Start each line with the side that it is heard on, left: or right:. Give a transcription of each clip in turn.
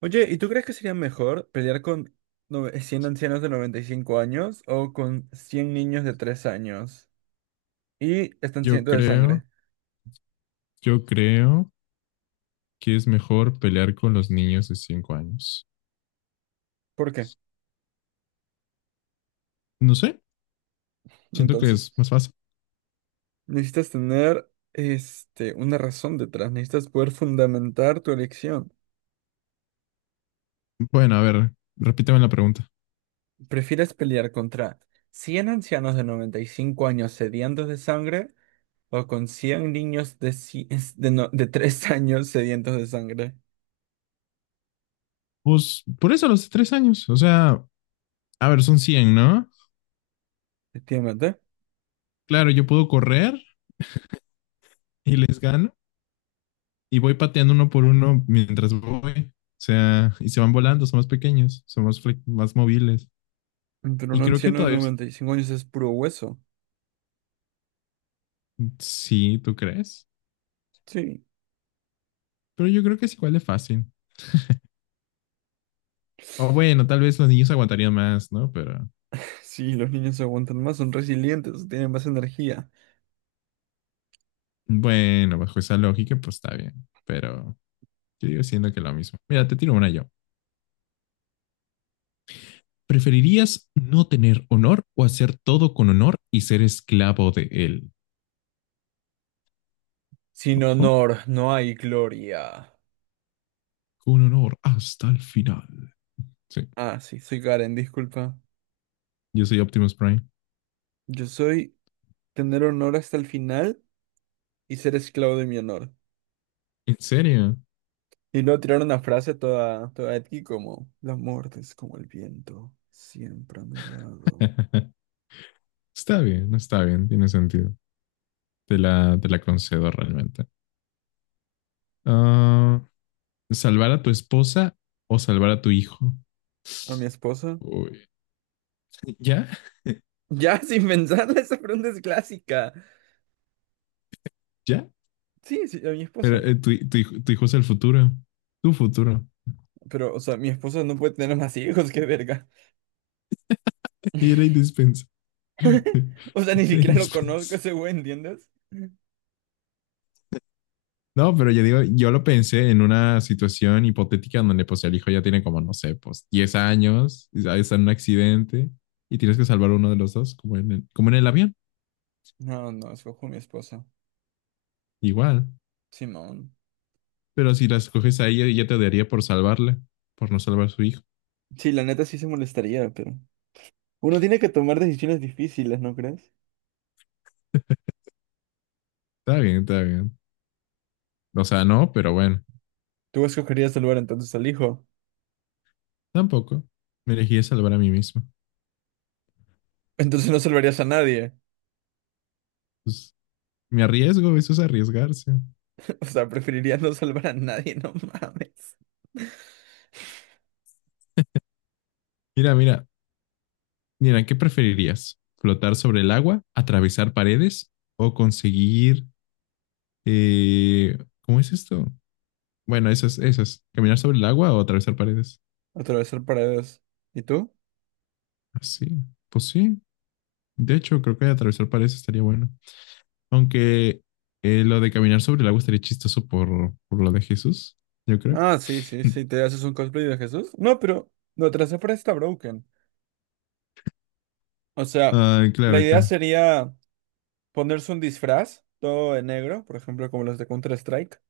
right: Oye, ¿y tú crees que sería mejor pelear con 100 ancianos de 95 años o con 100 niños de 3 años? Y están
left: Yo
right: sedientos de sangre.
left: creo, yo creo que es mejor pelear con los niños de 5 años.
right: ¿Por qué?
left: No sé, siento que es
right: Entonces,
left: más fácil.
right: necesitas tener una razón detrás, necesitas poder fundamentar tu elección.
left: Bueno, a ver, repíteme la pregunta.
right: ¿Prefieres pelear contra 100 ancianos de 95 años sedientos de sangre o con 100 niños de, ci- es- de, no- de 3 años sedientos de sangre?
left: Pues por eso los de 3 años, o sea, a ver, son 100, ¿no?
right: Efectivamente,
left: Claro, yo puedo correr y les gano y voy pateando uno por uno mientras voy. O sea, y se van volando, son más pequeños, son más, más móviles.
right: pero
left: Y
right: un
left: creo que
right: anciano de
left: todavía es-
right: 95 años es puro hueso.
left: Sí, ¿tú crees?
right: Sí.
left: Pero yo creo que es igual de fácil. O bueno, tal vez los niños aguantarían más, ¿no? Pero.
right: Sí, los niños se aguantan más, son resilientes, tienen más energía.
left: Bueno, bajo esa lógica, pues está bien, pero yo digo siendo que lo mismo. Mira, te tiro una yo. ¿Preferirías no tener honor o hacer todo con honor y ser esclavo de él?
right: Sin
left: Ojo,
right: honor, no hay gloria.
left: con honor hasta el final. Sí,
right: Ah, sí, soy Karen, disculpa.
left: yo soy Optimus Prime.
right: Yo soy tener honor hasta el final y ser esclavo de mi honor.
left: ¿En serio?
right: Y luego tirar una frase toda, toda edgy como, la muerte es como el viento, siempre a mi lado.
left: Está bien, tiene sentido. Te la concedo realmente. Ah, ¿salvar a tu esposa o salvar a tu hijo?
right: ¿A mi esposa?
left: Uy, ¿ya?
right: Ya, sin pensarla, esa pregunta es clásica.
left: ¿Ya?
right: Sí, sí, a mi
left: Pero,
right: esposa.
left: tu hijo es el futuro, tu futuro.
right: Pero, o sea, mi esposa no puede tener más hijos, qué verga.
left: Y era indispensable.
right: O sea, ni
left: Era
right: siquiera lo
left: indispensable.
right: conozco ese güey, ¿entiendes?
left: No, pero yo digo, yo lo pensé en una situación hipotética donde pues el hijo ya tiene como, no sé, pues 10 años, y está en un accidente y tienes que salvar uno de los dos, como en el avión,
right: No, no, escojo a mi esposa.
left: igual.
right: Simón.
left: Pero si las coges a ella, ella te daría por salvarle, por no salvar a su hijo.
right: Sí, la neta sí se molestaría, pero... Uno tiene que tomar decisiones difíciles, ¿no crees?
left: Está bien, está bien. O sea, no, pero bueno,
right: Tú escogerías salvar entonces al hijo.
left: tampoco. Me elegí a salvar a mí mismo.
right: Entonces no salvarías a nadie.
left: Pues me arriesgo, eso es arriesgarse.
right: O sea, preferirías no salvar a nadie, no mames.
left: Mira, mira, mira, ¿qué preferirías? ¿Flotar sobre el agua, atravesar paredes o conseguir? eh, ¿Cómo es esto? Bueno, esas, esas. ¿Caminar sobre el agua o atravesar paredes?
right: Atravesar paredes. ¿Y tú?
left: Así, pues sí. De hecho, creo que atravesar paredes estaría bueno. Aunque lo de caminar sobre el agua estaría chistoso por lo de Jesús, yo creo.
right: Ah, sí, sí, sí, te haces un cosplay de Jesús. No, pero lo trazé para está broken. O sea,
left: Ah,
right: la
left: claro,
right: idea
left: claro.
right: sería ponerse un disfraz todo de negro, por ejemplo, como los de Counter-Strike.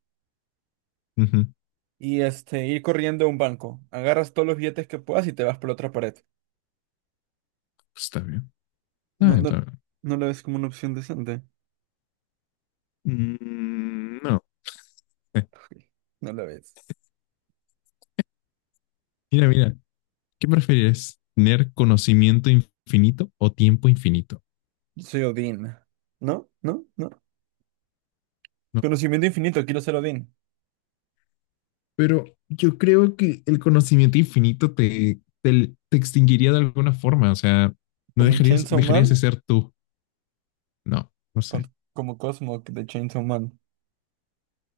left: Ujú.
right: Y ir corriendo a un banco. Agarras todos los billetes que puedas y te vas por la otra pared.
left: Pues está bien. Ah,
right: No, no,
left: está bien.
right: no lo ves como una opción decente.
left: Mm, no. Eh,
right: No lo ves.
left: Mira, mira. ¿Qué prefieres? ¿Tener conocimiento infinito o tiempo infinito?
right: Soy Odín. ¿No? ¿No? ¿No?
left: No,
right: Conocimiento infinito, quiero ser Odín.
left: pero yo creo que el conocimiento infinito te extinguiría de alguna forma. O sea, no
right: Como en
left: dejarías,
right: Chainsaw
left: dejarías de
right: Man,
left: ser tú. No, no sé.
right: con- como Cosmo de Chainsaw Man.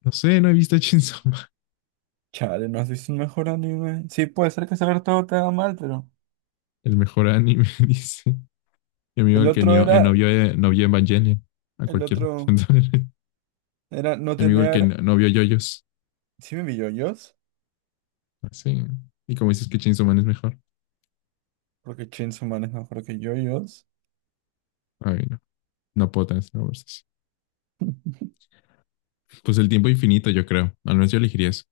left: No sé, no he visto Chainsaw Man.
right: Chale, ¿no has visto un mejor anime? Sí, puede ser que saber todo te haga mal, pero...
left: El mejor anime, dice. Mi amigo
right: El
left: el que
right: otro
left: no, eh, no
right: era...
left: vio, eh, no vio Evangelion. A
right: El
left: cualquier.
right: otro
left: Mi
right: era no
left: amigo el que
right: tener...
left: no vio Yoyos.
right: Sí me vi yoyos,
left: Ah, sí. Y como dices que Chainsaw Man es mejor.
right: porque Chainsaw Man es mejor que yoyos.
left: Ay, no. No puedo tener esa conversación. Pues el tiempo infinito, yo creo. Al menos yo elegiría eso.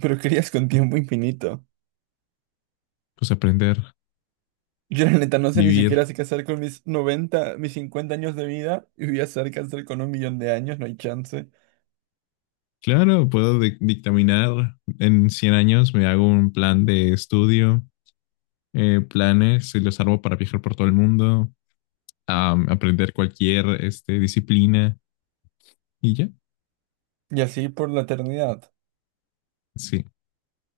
right: Pero querías con tiempo infinito.
left: Pues aprender,
right: Yo la neta no sé ni
left: vivir.
right: siquiera sé qué hacer con mis 50 años de vida y voy a hacer qué hacer con 1 millón de años, no hay chance.
left: Claro, puedo dictaminar en 100 años, me hago un plan de estudio, planes y los armo para viajar por todo el mundo, aprender cualquier este, disciplina y ya.
right: Y así por la eternidad,
left: Sí,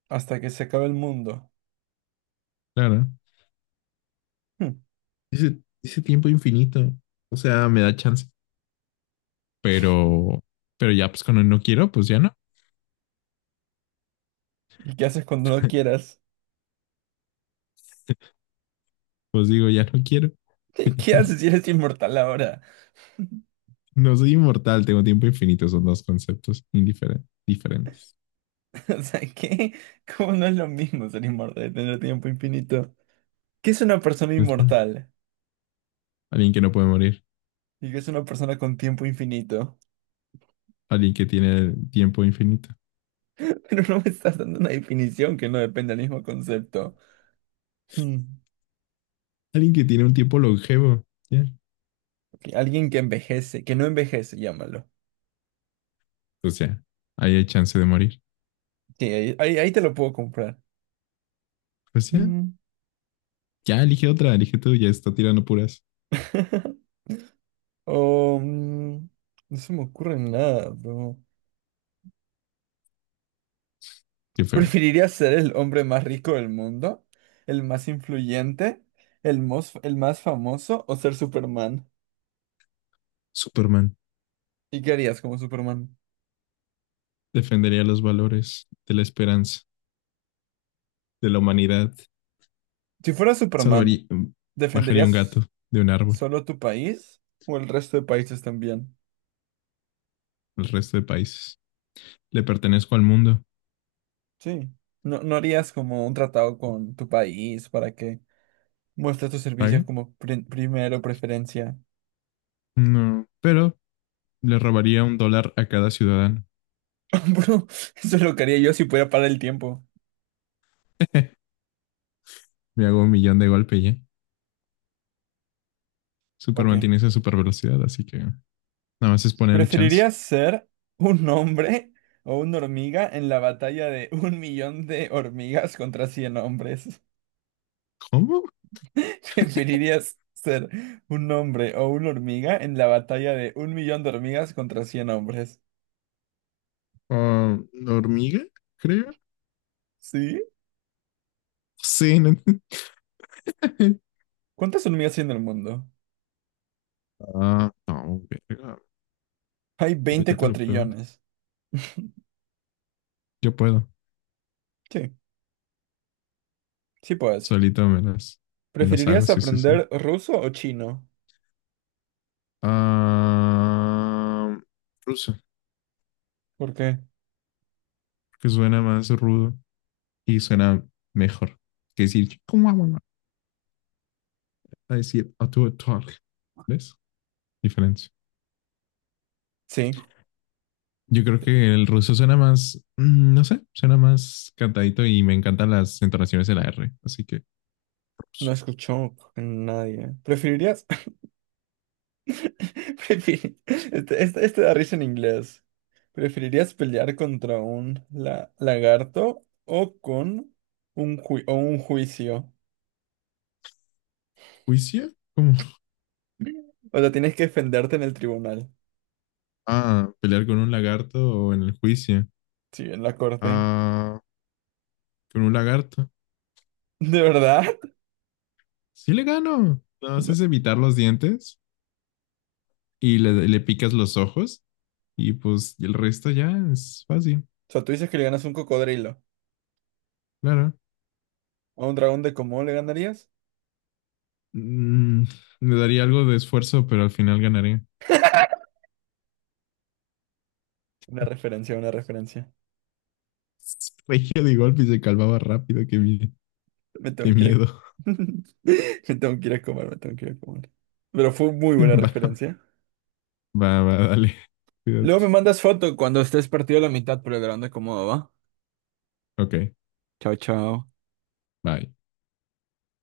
right: hasta que se acabe el mundo.
left: claro.
right: Hm.
left: Ese tiempo infinito, o sea, me da chance. Pero, pero ya, pues cuando no quiero, pues ya no.
right: ¿Y qué haces cuando no quieras?
left: Pues digo, ya no quiero.
right: ¿Qué haces si eres inmortal ahora?
left: No soy inmortal, tengo tiempo infinito, son dos conceptos diferentes.
right: O sea, ¿qué? ¿Cómo no es lo mismo ser inmortal y tener tiempo infinito? ¿Qué es una persona
left: Es la-
right: inmortal?
left: Alguien que no puede morir.
right: ¿Y qué es una persona con tiempo infinito?
left: Alguien que tiene tiempo infinito.
right: Pero no me estás dando una definición que no depende del mismo concepto. Hmm.
left: Alguien que tiene un tiempo longevo. ¿Ya?
right: Alguien que envejece, que no envejece, llámalo.
left: O sea, ahí hay chance de morir.
right: Sí, ahí te lo puedo comprar.
left: Pues ya,
right: Mm.
left: ya elige otra, elige tú, ya está tirando puras.
right: Oh, no se me ocurre nada, bro.
left: Qué feo.
right: ¿Preferirías ser el hombre más rico del mundo? ¿El más influyente? ¿El más, el más, famoso? ¿O ser Superman?
left: Superman
right: ¿Y qué harías como Superman?
left: defendería los valores de la esperanza, de la humanidad.
right: Si fueras Superman,
left: Salvaría, bajaría un gato
right: ¿defenderías
left: de un árbol
right: solo tu país o el resto de países también?
left: al resto de países. Le pertenezco al mundo.
right: Sí. ¿No, no harías como un tratado con tu país para que muestres tus servicios
left: ¿Paguen?
right: como primero preferencia?
left: No. Pero le robaría $1 a cada ciudadano.
right: Bro, eso es lo que haría yo si pudiera parar el tiempo.
left: Me hago 1 millón de golpe ya.
right: Ok.
left: Superman tiene esa super velocidad, así que nada más es ponerle chance.
right: ¿Preferirías ser un hombre o una hormiga en la batalla de un millón de hormigas contra 100 hombres?
left: ¿Cómo?
right: ¿Preferirías ser un hombre o una hormiga en la batalla de 1 millón de hormigas contra cien hombres?
left: Ah, ¿hormiga? Creo.
right: ¿Sí?
left: Sí, no.
right: ¿Cuántas hormigas hay en el mundo?
left: Ah, no, verga.
right: Hay 20
left: Ahorita te lo pregunto.
right: cuatrillones.
left: Yo puedo.
right: Sí, sí puedes.
left: Solito me las hago,
right: ¿Preferirías
left: sí, sí, sí.
right: aprender ruso o chino?
left: Ah, ruso,
right: ¿Por qué?
left: que suena más rudo y suena mejor que decir, ¿cómo vamos a decir a tu talk? ¿Ves? Diferencia.
right: Sí.
left: Yo creo que el ruso suena más, no sé, suena más cantadito y me encantan las entonaciones de la R, así que
right: No
left: ruso.
right: escuchó a nadie. ¿Preferirías? Este da risa en inglés. ¿Preferirías pelear contra un lagarto o con un juicio?
left: ¿Juicio?
right: O sea, tienes que defenderte en el tribunal.
left: Ah, pelear con un lagarto o en el juicio.
right: Sí, en la corte.
left: Ah, con un lagarto.
right: ¿De verdad?
left: Sí le gano. Nada más
right: No. O
left: es evitar los dientes y le picas los ojos y pues el resto ya es fácil,
right: sea, tú dices que le ganas a un cocodrilo.
left: claro.
right: ¿A un dragón de cómo le ganarías?
left: Mm, Me daría algo de esfuerzo, pero al final ganaré.
right: Una referencia, una referencia.
left: Regio de golpe y se calmaba rápido.
right: Me
left: Qué
right: tengo que ir a...
left: miedo.
right: Me tengo que ir a comer, me tengo que ir a comer. Pero fue muy buena referencia.
left: Va, va, va, dale.
right: Luego me
left: Cuídate.
right: mandas foto cuando estés partido a la mitad, pero grande cómo va.
left: Ok,
right: Chao, chao.
left: bye.